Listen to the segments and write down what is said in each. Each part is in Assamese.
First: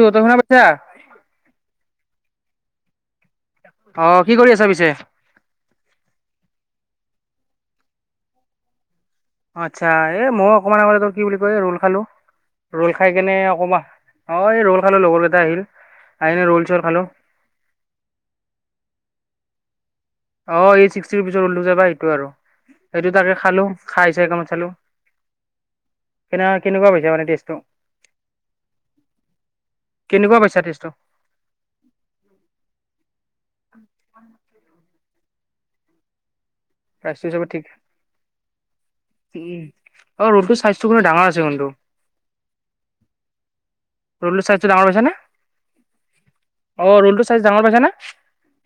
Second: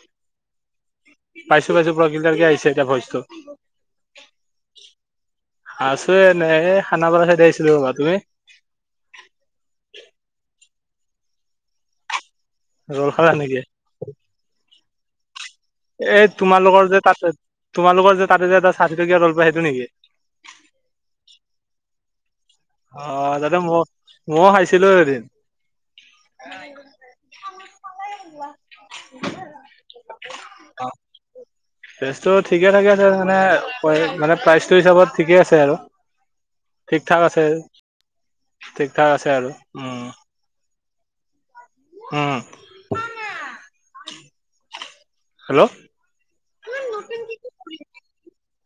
তই শুনা পাইছা পাইছো পোৰা ক্লিয়াৰকে আহিছে এতিয়া ভইচটো। অ কি কৰি আছা পিছে আছেনে? খানা পৰা চাইদে আহিছিলো ৰ, তুমি? আচ্ছা এই মই অকমান আগ তোৰ কি বুলি কয় ৰোল খালো। ৰল খাই খালা কেনে নেকি অকমান, অ এই ৰল খালো লগৰ কেইটা আহিল। এই আহি কিনে ৰোল চোল তোমালোকৰ খালো যে তাতে তোমালোকৰ যে তাতে যে এ ষাঠি টকীয়া ৰোল পাই সেইটো নেকি? অ এই ছিক্টিৰ ৰুপ্পিছৰ ৰলটো যে পাই এইটো আৰু। অ সেইটো তাকে দাদা খালো মই খাই চাই অকমান ময় চালো খাইছিলো এদিন। [inaudible] কেনে কেনেকুৱা পাইছা মানে টেষ্টটো কেনেকুৱা পাইছা অ টেষ্টটো? টেষ্টটো ঠিকে থাকে আছে মানে মানে প্ৰাইচটো হিচাপত ঠিকে আছে আৰু। ঠিক ঠাক প্ৰাইচটো আছে চবে ঠিক ঠিক ঠাক আছে আৰু উম। অ [unintelligible] ডাঙৰ আছে কিন্তূ উম [unintelligible] ৰলটো ছাইজটো দাঙৰ হৈছেনে? হেল্ল' অ ৰোল টো চাইজ ডাঙৰ পাইছ না?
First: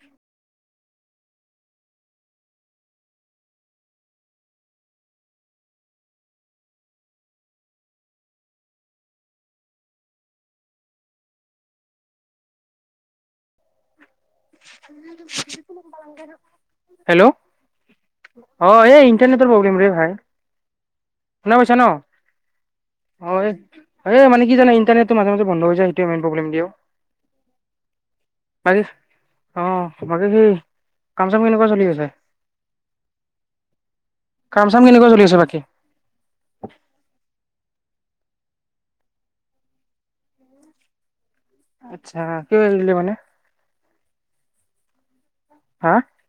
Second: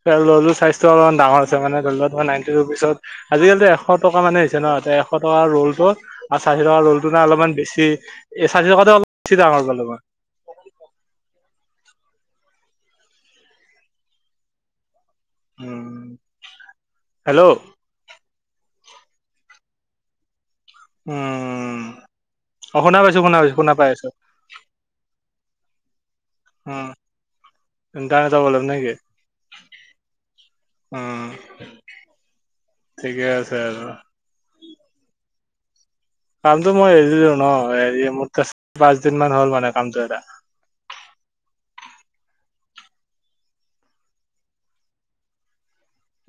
ৰোলটোৰ ছাইজটো অলপমান ডাঙৰ আছে মানে ধৰি লোৱা নাইনটি ৰুপিচত আজিকালিটো এশ টকা মানে হৈছে ন? তাতে এশ টকাৰ ৰ'ল টো আৰু চাৰিশ ট ৰল টো নে অলপমান বেছি এ চাৰিশ টকা অলপ বেছি ডাঙৰ গ'ল। ব [inaudible] উম হেল্ল'। অ এই ইণ্টাৰনেটৰ প্ৰব্লেম ৰে ভাই। শুনা পইছা উম ন? অ শুনা পাইছো শুনা অ পাইছো শুনা পাই আছো মানে কি জানে ইণ্টাৰনেটটো মাজে মাজে বন্ধ হৈ যায়। এইটোৱে মেইন প্ৰব্লেম দিয়ে ঔ। উম [unintelligible] অ বাকী স উম কাম চাম কেনেকুৱা চলি আছে ঠিকে আছে আৰু। কাম চাম কেনেকুৱা [unintelligible] কামটো মই এৰি দিলো ন হেৰি। ম চ পাঁচ দিন মান হ'ল মানে কামটো এৰা। আচ্ছা কিয় এৰি দিলি মানে।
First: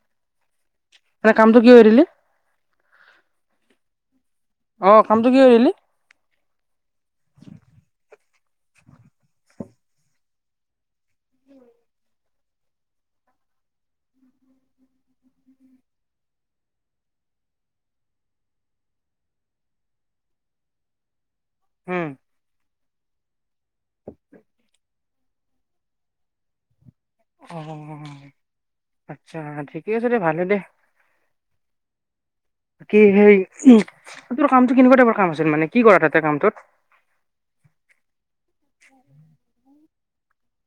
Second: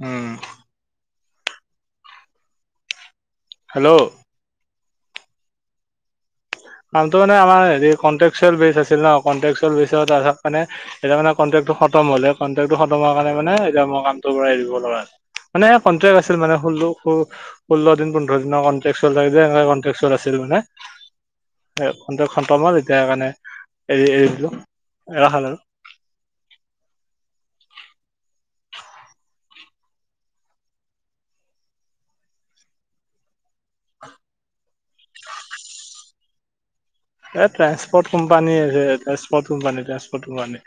উম। এ কামটো কিয় এৰিলি হেল্ল' অ কামটো কিয় এৰিলি [unintelligible] কামটো মানে আমাৰ হেৰি কনটেক্টচুয়েল বেছ আচিল ন কনটেক্টচুয়েল বেছত তাৰ মানে, এতিয়া মানে খতম হলে কণ্টেক্টটো খতম হোৱা কাৰণে মানে এতিয়া মই কামটো পৰা এৰিব লগা মানে কটেক্ট আছিল মানে ষোল্ল -ষোল্ল দিন পোন্ধৰ দিনৰ কট্ৰেক টাইপ যে সেনেকে কনটেক্টচুয়েল আছিল ন [unintelligible] উম কন্ট্ৰেক্ট খতম হল এতিয়া সেইকাৰণে এৰি এৰি দিলো এৰা খাল আৰু। অ আচ্ছা ঠিকেই আছে দে ভালো দে। হয় কি সেই তোৰ কামটো কেনেকুৱা কাম আছিল মানে। কি কৰা তাতে কামটোত? এ ট্ৰানসপৰ্ট কোম্পানী যে ট্ৰানসপৰ্ট কোম্পানীৰ ফটো পানি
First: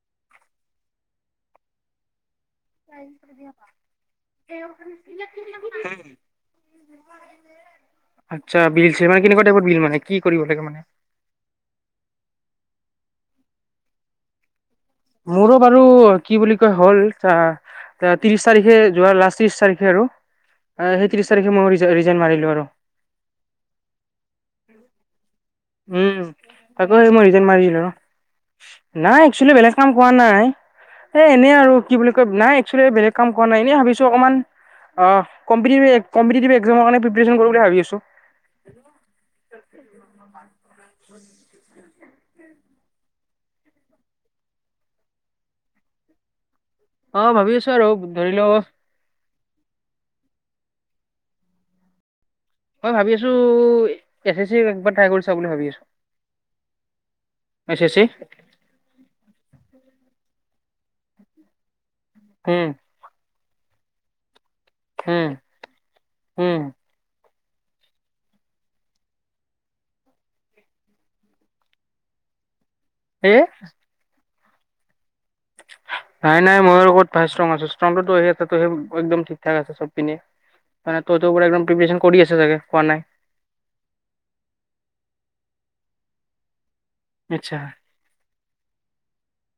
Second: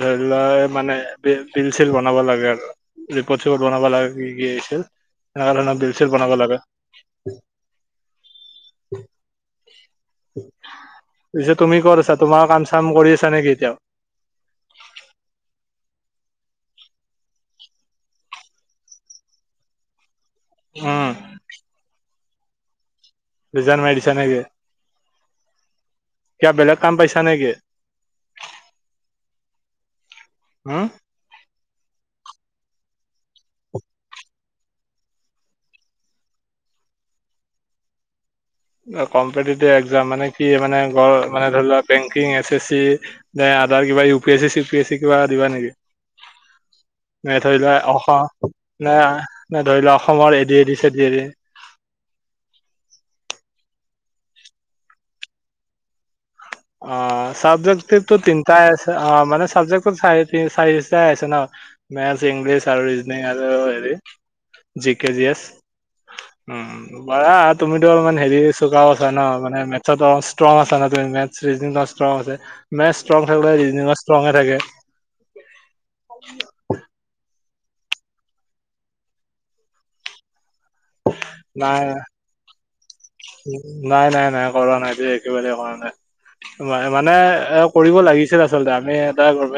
ধৰি লোৱা মানে বিল চিল বনাব লাগে আৰু ৰিপদ চিপদ বনাব লাগে কি কি আহিছিল এনেকোৱা ধৰণৰ বিল চিল বনাব লাগে হয়। আচ্ছা বিল চিল মানে কেনেকুৱা টাইপৰ বিল মানে কি কৰিব লাগে। মানে পিছে তুমি কত আছা তোমাৰ কাম চাম কৰি আছা নেকি এতিয়াও। মোৰো বাৰু কি বুলি কয় হ'ল। ত্ৰিশ তাৰিখে যোৱাৰ লাষ্ট ত্ৰিশ তাৰিখে আৰু উম, সেই ত্ৰিশ তাৰিখে মই ৰিজাইন মাৰিলো আৰু ৰীজাইন মাৰি দিচা নিকি। উ আকৌ সেই মই ৰিজাইন নেকি? মৰিলোঁ। নাই একচুৱেলি কোৱা নাই উম, এ এনেই আৰু কি বুলি কয় নাই একচেলি বেলেগ কাম কৰা নাই এনেই ভাবিছো অকমান। অঁ কম্পিতিভি কম্পিতিতিভি একযাম কাৰণে প্ৰিপাৰেচন কৰোগে ভাবি আছো। কম্পিটিটিভ একজাম মানে কি মানে গ মানে ধৰি লোৱা। Banking S A C other কিবা U P S C C P এি কিবা দিবা নেকি? অ ম ভাবি ধৰি আছো লোৱা আৰু অ ধৰি লও নাই। ন ধৰি লোৱা অসমৰ এদি এড চড এদি মই ভাবি আছো এছ এছ চি একবাৰ ট্ৰাই কৰিছা বুলি ভাবি আছো। অ এছ এছ চি চাবজেক্টিটো তিনিটাই আছে অ মানে চাবজেক্ট। চ চাই চাই আছে ন মেথছ ইংলিছ উম আৰু ৰিজনং আৰু হেৰি। G K G G um S um তুমিতো মানে হেৰি চোকাওছা ন মান মেথছত অ ষ্ট্ৰং আছ না তুমি মে। ৰিজনং ষ্ট্ৰং আছে মেথ ষ্ট্ৰং এ থাকিলে ৰিজনিং ষ্ট্ৰংএ থাকে নাই নাই মইো ক'ত পাইছো‌। ষ্ট্ৰ আছে ষ্ট্ৰং আছে একদম ঠিক ঠাক আছে সব পিননে। মানে ত'তোও পৰা একদম নাই প্ৰিপেশন কৰি আছে চাগে কোৱা নাই। নাই নাই নাই কৰা নাই যে একেবাৰে কৰা নাই। মানে আচ্ছা এ কৰিব লাগিছে। আচলতে আমি এটাৰ কাৰে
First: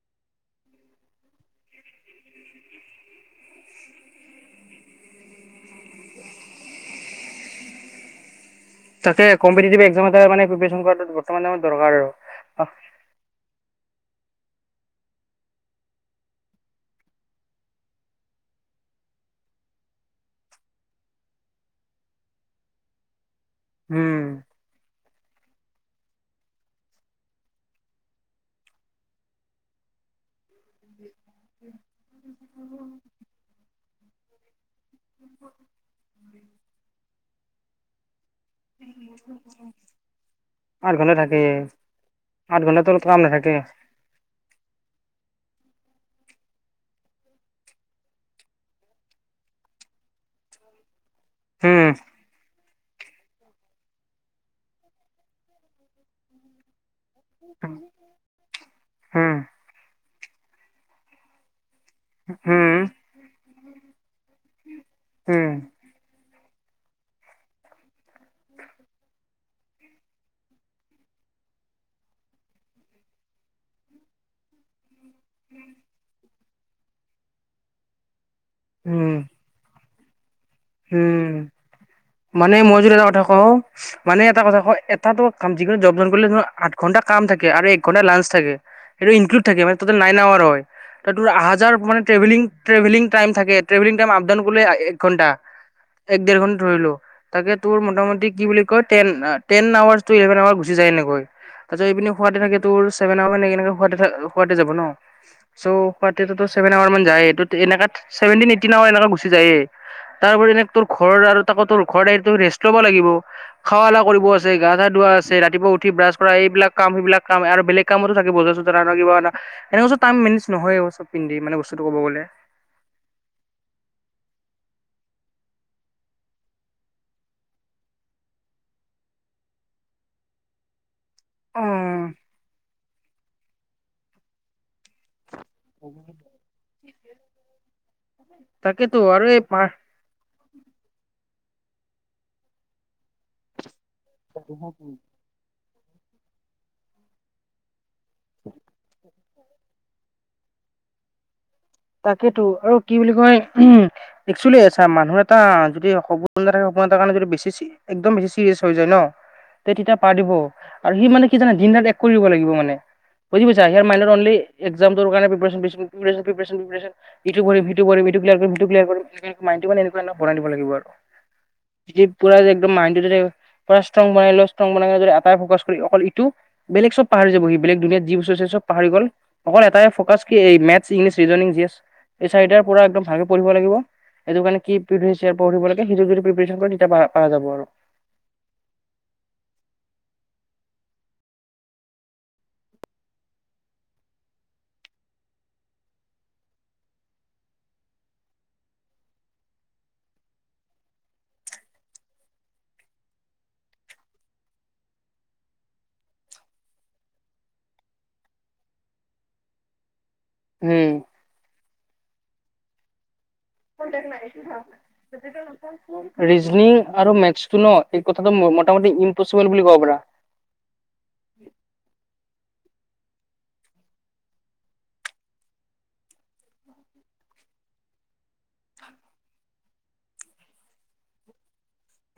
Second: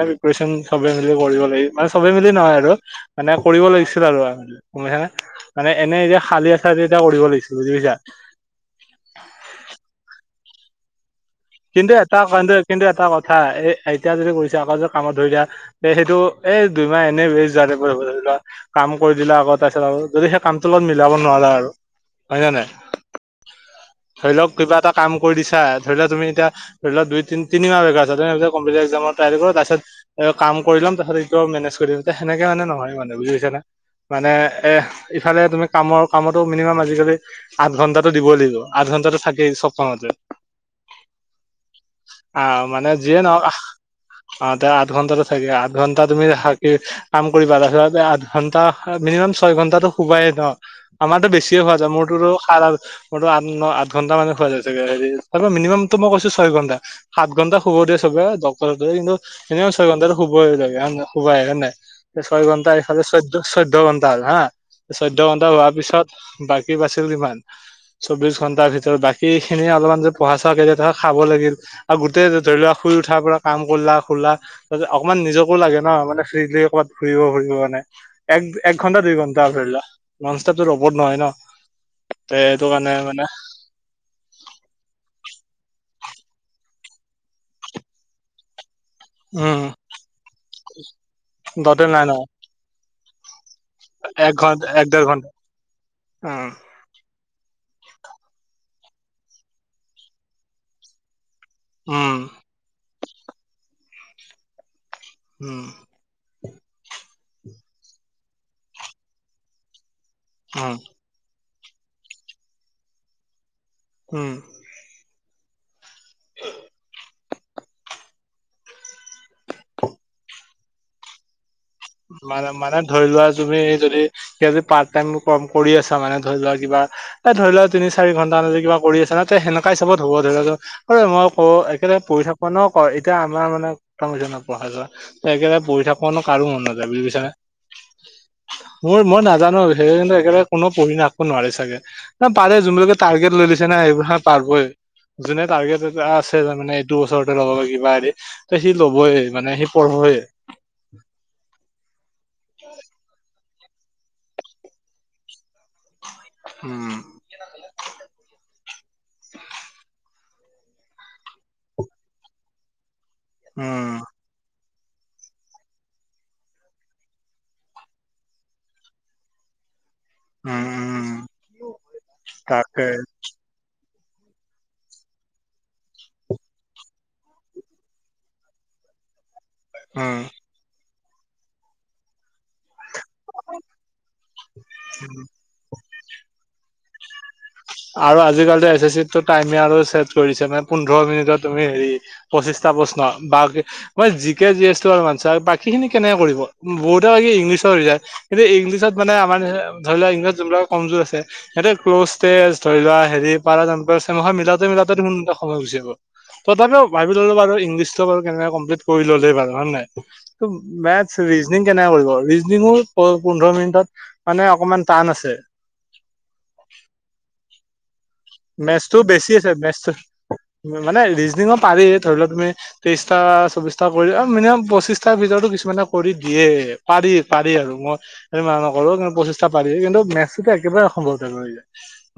মে প্ৰপন চবে মি কৰিব লাগিব মানে চবে মিলি নহয় আৰু মানে কৰিব লাগিছিল আৰু গুাইছানে মানে এনে এতিয়া খালি আ চাৰি এতিয়া কৰিব লাগিছিল। বুজি পাইছা। তাক কম্পিটিটিভ একজাম এটা মানে প্ৰিপেচন কৰাতো। কিন্তু এটা কিন্তু এটা কথা এ এতিয়া যদি কৈছে। আগ যে কামত ধৰি দিয়া তে সেইটো এ দুইমাহ এনেই ৱেষ্ট যোৱা ধৰি লোৱা কাম কৰি দিলা আক আৰু যদি সেই কামটো লগত মিলাব নোৱাৰা আৰু হয় নে নাই। উম ধৰি লওক কিবা এটা কাম কৰি দিছা ধৰি লোৱা তুমি। এতিয়া ধৰি লোৱা দুই তি তিনিমাহ বোৰ আছে তাৰপিছত কম্পিউটাৰ একজামত চাই দিব তাছত। কাম কৰি ল'ম তাৰছত এইটো মেনেজ কৰিম তে সেনেকে মানে নহয় মানে বুজিছা না মানে। এ ইফালে তুমি কামৰ কামতো মিনিমাম আজিকালি আঠ ঘণ্টাটো দিবই লাগিব আঠ ঘণ্টাটো থাকেই। চব কামতে আৰু ঘাল। আহ মানে কাম যিয়ে নহক নাথাকে আ আঠ ঘন্টাতে থাকে আঠ ঘন্টা। তুমি ৰাখা কি কাম কৰিবা আঠ ঘন্টা মিনিমাম ছয় ঘন্টাটো শুবাই ন। আমাৰতো বেছিয়ে হোৱা যায় উম মোৰতো সা মোৰো আঠ ন আঠ ঘণ্টা মানে শুৱা যায় চাগে হে মিনিমাম। তো মই কৈছো ছয় ঘন্টা সাত ঘন্টা শুব দিয়ে চবে দ কিন্তু উম এনেই ছয় ঘন্টাতো। শুবই হৈ লে শুবই হয় নাই ছয় ঘন্টা উম এইফালে চৈধ চৈধ্য ঘন্টা হল' হা। চৈধ্য ঘন্টা উম হোৱাৰ পিছত। বাকী বাছিল কিমান চৌবিশ ঘন্টাৰ ভিতৰত বাকী খিনিয়ে অলপমান যে পঢ়া চঢ়া কে যে ধ খাব লাগিল আৰু গোটেই ধৰি লোৱা শুই উঠাৰ পৰা কাম কৰলা শুলা। অকণমান নিজকো লাগে ন মানে ফ্ৰীলি ক'ৰবাত ফুৰিব ফুৰিব মানে এক এক ঘণ্টা দুই উম ঘণ্টা আ ধৰি লোৱা। নন ষ্টপটো ৰ'বত নহয় ন উম তে মানে সেইটো মই যোৰ কাৰণে এটা কথা মানে কওঁ মানে এটা কথা কও এটাতো। কাম যিকোনো জব জইন কৰিলে আঠ ঘণ্টা কাম থাকে আৰু এক ঘণ্টা লাঞ্চ থাকে। সেইটো ইনক্লুড থাকে উম মানে তাতে নাইন আৱাৰ হয় তাত অহা যোৱাৰ দতে মানে নাই ন ট্ৰেভেলিং ট্ৰেভেলিং টাইম থাকে। ট্ৰেভেলিং টাইম এক আপডাউন কৰিলে ঘন্টা এক ডেৰ ঘণ্টা ঘন্টা এক ডেৰ উম ঘণ্টা ধৰিলো। তাকে তোৰ মোটামুট কি বুলি কয় টেন আৱাৰচটো ইলেভেন আৱাৰ গুচি যায় এনেকৈ। তাৰপিত এইপিনি উম শুৱাতে থাকে তোৰ ছেভেন আৱাৰ নেকি শুৱাতে যাব ন। উম চ' পতিটো ত। ছেভেন আৱাৰ মান যায়ে ত এনেকাত চেভেনটিন এইটিমান এনেকোৱা গুচি যায়ে তাৰ উপৰি এনে উম তোৰ ঘৰ আৰু। তাৰপা তোৰ ওখ দেহটো ৰেষ্ট ল'ব লাগিব খা লোৱা কৰিব উম আছে গা চা ধুৱা আছে ৰাতিপুৱা উঠ। উঠি ব্ৰাছ কৰা এইবিলাক কাম স বিলাক। কাম আৰু বেলেগ কামোতো থাকিব বজাৰ চজাৰ অনা কিবা অনা এনেকেছো টাইম মেনেজ নহয়ে অ চব পিনেদি মানে ও। মানে মানে ধৰি লোৱা তুমি যদি এতিয়া যদি পাত। টাইম কাম কৰি আছা মানে ধৰি লোৱা কিবা ধৰি লোৱা তিনি চাৰি ঘণ্টা দি কিবা কৰি আছা ত সেনেকা হিচাবত। হ'ব ধৰি মই ক অ একে লগে পঢ় থাক ন ক এতিয়া আমাৰ মানে কি পঢ়া যোৱা। তে পঢ়ি থাকবনো কাৰো মনতায়। বি তাকেতো মোৰ মই আৰু এই নাজানো পাৰ সেই কিন্তু। কোনো পঢ়ি ন আকৌ নোৱাৰে চাগে ন পাৰে যোনবিলাকে। টাৰ্গেট লৈ লৈছে না এইবোৰ পাৰই যোনে টাৰ্গেট। আছে তাৰমমানে এইটো ওছৰতে ল'ব কিবা হেৰি ত সি ল'বই। মানে সি পঢ়ে। তাকেইেতো আৰু কি বুলি কয় উ একচেলি চা মানুহ এটা যদি। ন উম কাৰণে যদি বেছি একদম বেচি চিৰিয়েছ। হৈ যায় ন তে তেতিয়া পাৰিব আৰু সি মানে কি জানা দিন ৰাত এক কৰিব লাগিব মানে। বুজি পাইছা ইয়াৰ উম মাইণ্ডত আনলি একজামটোৰ কাৰণে প্ৰিপেয়াৰচন বেছি। ইটো কৰিম সিটো কৰিম এইটো মাইণ্ডটো মানে। বনাই দিব উম লাগিব উম আৰু পুৰা একদম তাকে মাইণ্ডটো যাতে। ষ্ট্ৰং বনাই ল ষ্ট্ৰং বনাই যদি এটাই ফ'কাচ কৰি অকল এইটো বেলেগ চব পাহৰি যাবহি বেলেগ দুনীয়াত যি বস্তু আছে চব পাহৰি গ'ল। অকল এটাই উম ফ'কাচ কি এই মেথছ ইংলিছ ৰিজনং যি আছে। এই চাৰিটাৰ পৰা একদম ভালকে পঢ়িব লাগিব সেইটো কাৰণে কি প্ৰিভিয়েচ ইয়েৰ পঢ়িব লাগে সেইটো যদি প্ৰিপেচন কৰে তেতিয়া। পৰা যাব আৰু আৰু আজি কালি এছ এছ চিত টো টাইমে আৰু ছেট কৰিছে নে। পোন্ধৰ মিনিটত তুমি হেৰি পঁচিশটা প্ৰশ্ন বা মই জিকে জি এছো আৰু মানছে বাকী। সেই খিনি কেনেকে কৰিব বহুতে কয় কি ইংলিছৰ ৰিজাল্ট কিন্তু ইংলিছত মানে আমাৰ ধৰি লোৱা ইংলিছত যোনবিলাক। কমজোৰ আছে সিহঁতে ক্ৰ'জ। তেজ ধৰি লোৱা হেৰি পাৰা মিলাওঁতে মিলাওতে এটা সময় গুচি যাব তথাপিও ভাবিলো। বুলো বাৰু ইংলিছতো ভালকেনে কম্লিট কৰি ললে বাৰু হয় নে নাই? ত উম মেথছ, ৰিজনিং কেনেকে কৰিব, ৰিজনঙৰ আছে ৰিজনিং আৰু মেথছটো ন। এই কথাটো মোটামুটি মেথছটো বেছি ইম্পচিবল আছে বুলি ক'ব মেথছ পাৰা। মানে ৰিজনিঙো পাৰি ধৰি লোৱা তুমি তেইশটা চৌবিশটা কৰি মিনিমাম পঁচিশটাৰ ভিতৰতো কিছুমানে কৰি দিয়ে পাৰি পাৰি। মই মা নকৰো পঁচিশটা পাৰি কিন্তু মেথছো একেবাৰে অসম্ভৱ হৈ যায়।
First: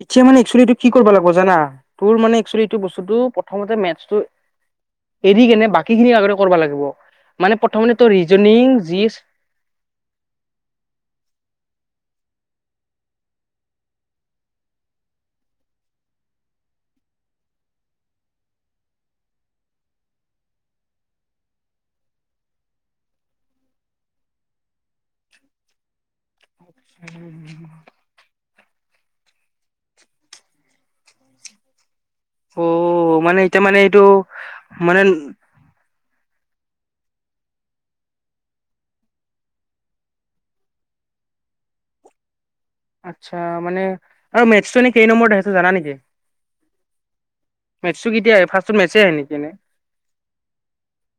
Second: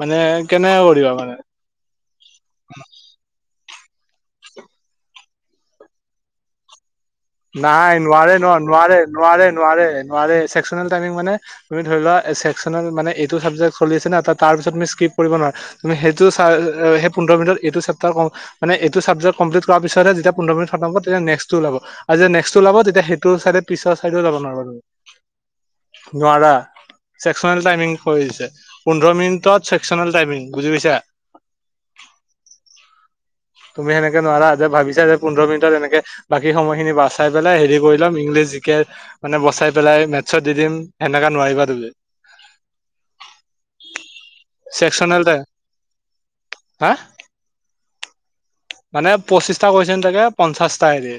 মানে কেনে হ। বুজিব লাগিব যানা তোৰ মানে একচলি টো বস্তোটো প্ৰথমতে মেছতো। [unintelligible] এৰি কিনে বাকী খিনি আগতে কৰিব লাগিব। মানে নাই প্ৰথমতে তোৰ নোৱাৰে নোৱাৰ ৰিজনিং নোৱাৰে যি নোৱাৰে নোৱাৰে নোৱাৰে চছেকচনেল টাইমিং মানে তুমি ধৰি লোৱা। চেকচনেল‌ মানে এইটো চাবজেক চলি আছে না ত‌ তাৰ পিছত মিচকিপ কৰিব নোৱাৰে তুমি সেইটো চাই। পোন্ধৰ মিনট এইটো চেপতাৰ মানে এইটো চাবজেক কম্পলিট কৰা পিছতহে যেতিয়া পোন্ধৰ মিনট শতম হ'ব তেতিয়া নেক্সটো ওলাব। আৰু যেতিয়া নেক্সট টো ওলাব তেতিয়া সেইটো চাইডে পিছৰ চাইডেও যাব নোৱাৰাৰু নোৱাৰা। ছেকচনেল টাইমিং কৰি দিছে। পোন্ধৰ মিনিটত চছেকচনেল টাইমিং বুজি পাইছা। উম। তুমি সেনেকে নোৱাৰা যে ভাবিছা যে পোন্ধৰ মিনিটত এনেকে বাকী সময়খিনি বচাই পেলাই হেৰি কৰি ল'ম ইংলিছ জিকে মানে বচাই পেলাই মেথছত দি দিম সেনেকা নোৱাৰিবা দিলে। আচ্ছা মানে আৰু মেথছটো এনেই কেই চেকচনেল নম্বৰত টাইপ আহিছে জানা নেকি? হা মেটছু কেতিয়া এই ফা মানে পঁচিশটা কোৱেশ্বন থাকে পঞ্চাশটা হেৰি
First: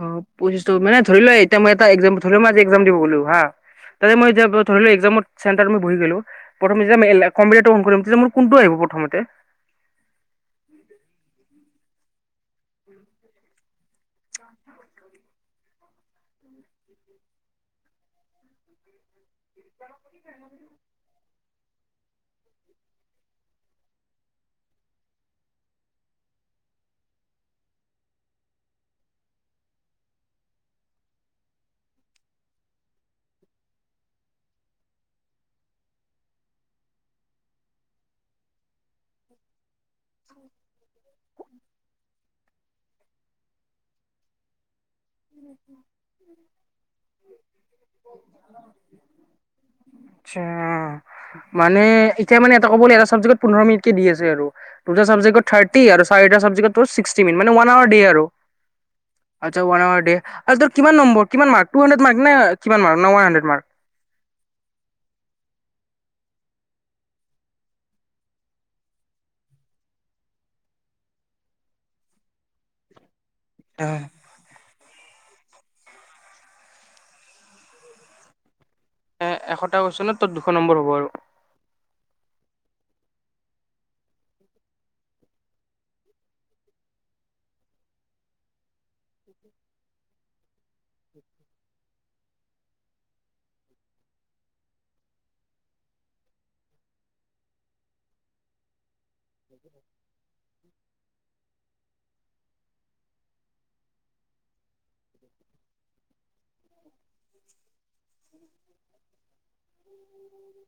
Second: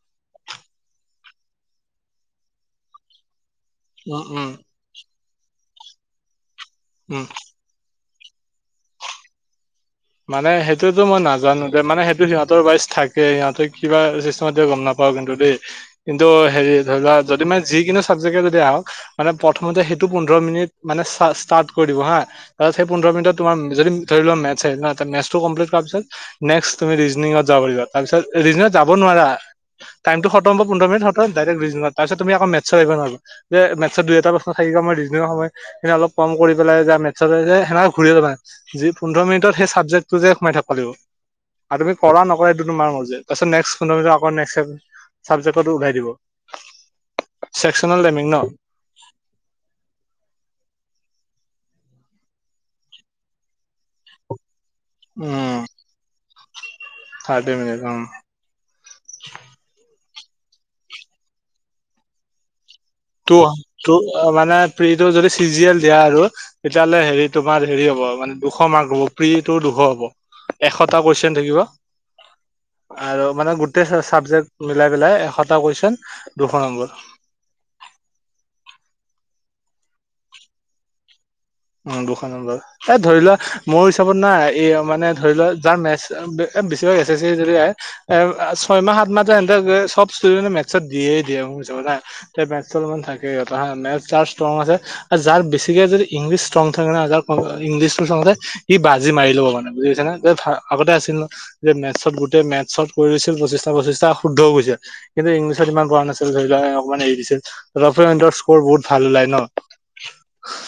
অ পঢ়িছো মানে ধৰি লোৱা এতিয়া মই এটা একজাম ধৰি লোৱা মই আজি একজাম দিব গলো হা তাতে উম মই উম এতিয়া পৰা ধৰি লোৱা একজামত চেণ্টাৰত মই বহি গলো, প্ৰথম যেতিয়া উম এলেপ কম্পিউটাৰটো কৰিম তেতিয়া মোৰ কোনটো আহিব প্ৰথমতে? মানে সেইটোতো মই নাজানো যে মানে সেই কি সিহতৰ বাইজ থাকে, সিহঁতে কিবা চিষ্টম গম নাপাও কিন্তু দেই কিন্তু হেৰি ধৰি লোৱা যদি মানে যিকোনো চাবজেকে যদি আহক মানে প্ৰথমতে সেইটো পোন্ধৰ মিনিট মানে চাচ তাত কৰিব হা, তাৰপিছত সেই পোন্ধৰ মিনিটত তোমাৰ যদি ধৰি লোৱা মেতচ আহিল ‌ন তা মেতছটো কম্প্লিত কৰাৰ পিছত নেক্স তুমি ৰিজনিঙত যাব পাৰিবা তাৰপিছত ৰিজনত যাব নোৱাৰা। টাইমটো খতম হব পোন্ধৰ মিনিট হ'ব ডাইৰেক ৰিজনিংত, তাৰপিছত তুমি আকৌ মেতচত আহিব নোৱাৰ যে মেতচৰ দুই এটা এটা প্ৰশ্ন ৰিজনিংৰ সময় সেয়া অলপ কম কৰি পেলাই যা মেতচত সেনেক ঘূৰি লবা। যি পোন্ধৰ মিনিটত সেই চাব টোযে সোমাই থাকিব লাগিব আৰু তুমি কৰা নকৰা এইটো তোমাৰ মৰ্জি তাৰপিছত নেক্সট পোন্ধৰ মিনিটৰ পাছত নেক্স আহি চাবজেকতো ওলাই দিব চেকচনেল টাইমিং ন। আচ্ছা। মানে এতিয়া মানে এটা ক'বলৈ এটা চাবজেক্টত পোন্ধৰ মিনিট কে দি আছে আৰু। দুটা চাবজেক্টৰ উম থাৰ্টি আৰু চাৰিটা চাবজেক্টত টু চিস্কটি মিনিট মানে থাৰ্টি ওৱান আৱাৰ উম দিয়ে আৰু। আচ্ছা ৱান আৱাৰ দিয়ে, আচ্ছা কিমান নম্বৰ কিমান মাৰ্ক টু হাড্ৰেড মাৰ্ক নে কিমান মাৰ্ক নে one two hundred mark two মানে প্ৰিটো যদি চিজিয়েল দিয়া আৰু তেতিয়াহলে হেৰি তোমাৰ হেৰি হ'ব মানে দুশ মাৰ্ক হব প্ৰিটো দুশ হ'ব। এশটা কোৱেশ্বন থাকিব আৰু মানে গোটেই চা চাবজেক্ট মিলাই পেলাই এশটা কুৱেচন দুশ নম্বৰ। এ এশটা কোৱেচনত ত দুশ নম্বৰ হ'ব আৰু। উম দুশ নম্বৰ, এ ধৰি লোৱা মোৰ হিচাপত নাই এ মানে ধৰি লোৱা যাৰ মেচ এ বেছিভাগ এছ এছ চি যদি আহে ছয় মাহ সাত মাহে যে চব [inaudible] ইচতোদেনে চব দিয়ে দিয়ে [unintelligible] তে মেথচৰ অলপমান থাকে বা মেথচ তাৰ ষ্ট্ৰং আছে আৰু যাৰ বেছিকে যদি ইংলিছ ষ্ট্ৰঙ থাকে নে [unintelligible] ইংলিছটো চাওঁতে সি বাজি মাৰি ল'ব মানে, বুজি পাইছা না? যে ভা- আগতে আ ছিল ন' যে মেথছত গোটে মেথছত কৰি লৈছিল। পঁচিছটা - পঁচিছটা শুদ্ধও গৈছে। কিন্তু ইংলিছত ইমান কৰা না নাছিল ধৰি লোৱা, এ অকমান এৰি দিছিল। ৰফেৰ স্কৰ বহুত ভাল ওলায় ন'?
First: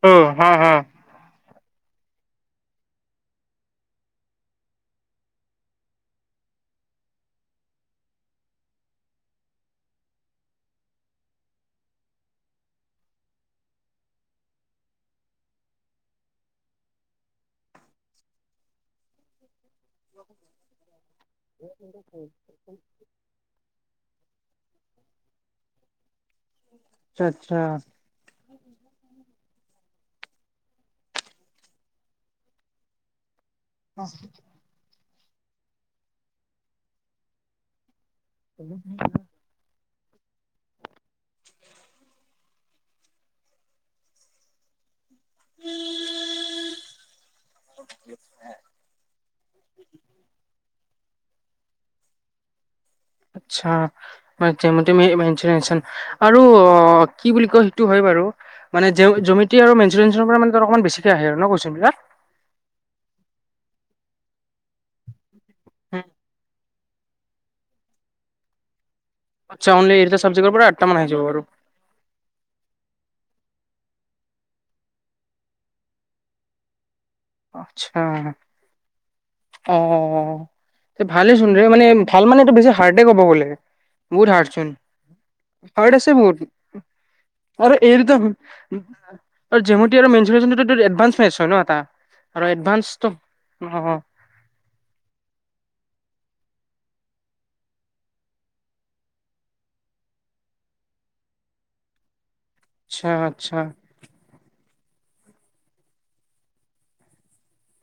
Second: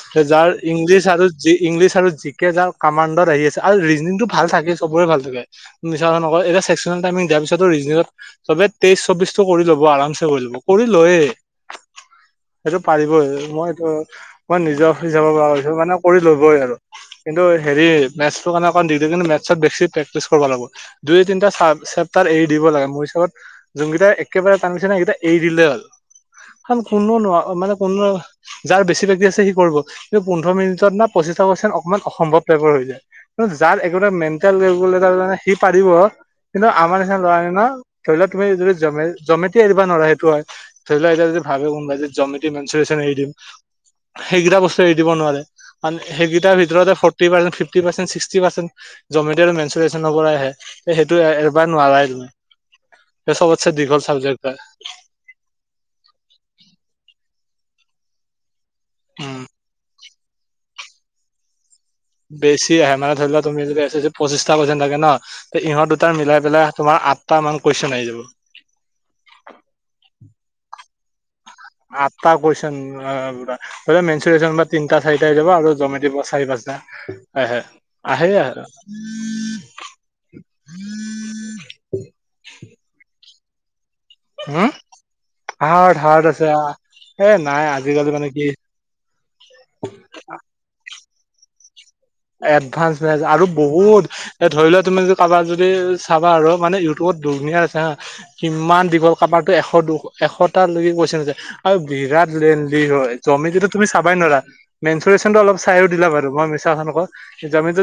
অ যাৰ হা হা ইংলিছ আৰু যি ইংলিছ আৰু জিকে যাও কামাণ্ডত আহি আছে। আৰু ৰিজনিংটো ভাল থাকে, চবৰে ভাল থাকে, মিছা কথা নকয়। এতিয়া ছে ইমান টাইমিং দিয়াৰ পিছতো ৰিজনিঙত চব তেইশ- চৌবিশটো কৰি ল'ব আৰামছে কৰি ল'ব কৰি লয়েই। সেইটো পাৰিবই মই এইটো মই নিজৰ হিচাবৰ পৰা মানে কৰি ল'বই আৰু কিন্তু হেৰি মেথছৰ কাৰণে অকমান দিজিতেন কিন্তু মেথছত বেছি প্ৰেক্টিছ কৰিব লাগিব, দুই তিনটা এ চেষ্টাৰ এৰি দিব লাগে মোৰ হিচাপত যোন কেইটা একেবাৰে তান পিছত আহিছে [inaudible] একেইটা এৰি দিলেই হ'ল কাৰ কোনো আচ্ছা নোৱাৰ আচ্ছা মানে কোনো যাৰ বেছি বাকি আছে সি কৰিব কিন্তু পোন্ধৰ মিনিটত ন পঁচিছটা কোৱেচন অকমান অসম্ভৱ টাইপৰ হৈ যায়। যাৰ একোটা মেণ্টেল [inaudible] সি পাৰিব কিন্তু আমাৰ নিচনা ল'ৰাই ন ধৰি লোৱা তুমি যদি জমে জমেটি এৰিব নোৱাৰা সে টয়, ধৰি ললে এতিয়া যদি ভাবে কোনবাই যে জমিতে মেঞ্চু্যন [inaudible] এৰি দিম সেইকেইটা বস্তু এৰি দিব নোৱাৰে। আন সেইকেইটাৰ ভিতৰতে forty percent, fifty percent, sixty percent geometry আৰু মেনচোৰেচনৰ পৰা আহে। সেইটো এ এবাৰ নোৱাৰাই তুমি। চবতছে আচ্ছা দীঘল চাবজেক্ট হয়। মান [unintelligible] আৰু অ কি বুলি কয় সেইটো হয় বাৰু মানে উম। জ্যামিতি আৰু মেনচোৰেনচৰ পৰা মানে ত অকমান বেছিকে আহে আৰু ন কুৱেচনবিলাক? বেছি আহে মানে ধৰি লোৱা, তুমি যদি এছ এছ চিত পঁচিশটা কইশ্যন থাকে ন'। তো ইহঁত উম, দুটা মিলাই পেলাই তোমাৰ আঠটামান কইশ্যন আহি যাব। আচ্ছা, অনলি এই দুটা ছাবজেকৰ পৰা আঠটা মান আহি যাব বাৰু। আঠটা কোৱেছন অ'- পুৰা। মেচুৰেচন বা তিনটা চাৰিটা হৈ যাব আৰু জমেতি বজ চাৰি - পাঁচ জা আহে। আচ্ছা আহেয়ে আৰু। অ' - অ' - অ'। ভালে চোন ৰে মানে, ভাল মানে এটো বেছি হাৰ্ডে কব গ'লে। বহুত হম হাৰ্ডচোন। হাৰ্ড আছে বহুত- এ নাই আৰু এই আজিকালি দুটা মানে কি আৰু জ্যামেতি আৰু মেনচুৰেছনটো তোৰ এডভান্স মেত্ছ হয় ন' এটা। আৰু এডভান্স এডভান্সটো মেত্চ, আৰু অ বহুত। এতিয়া ধৰি লোৱা, তুমি যদি কাৰোবাৰ যদি চাবা আৰু মানে ইউটিউবত দুুনীয়া আছে হা। কিমান দীঘল, কাবাৰটো এশ, দুশ- এশটালৈকে কোৱেশ্যন আছে। আৰু বিৰাট লেনলি আচ্ছা হয়। জ্যোমিতিটো আচ্ছা তুমি চাবাই ন'ৰা। মেনঞ্চুৰেশ্যনটো অলপ চাইয়ো দিলা বাৰু। মই মিছা কথা নকওঁ। জ্যামিতি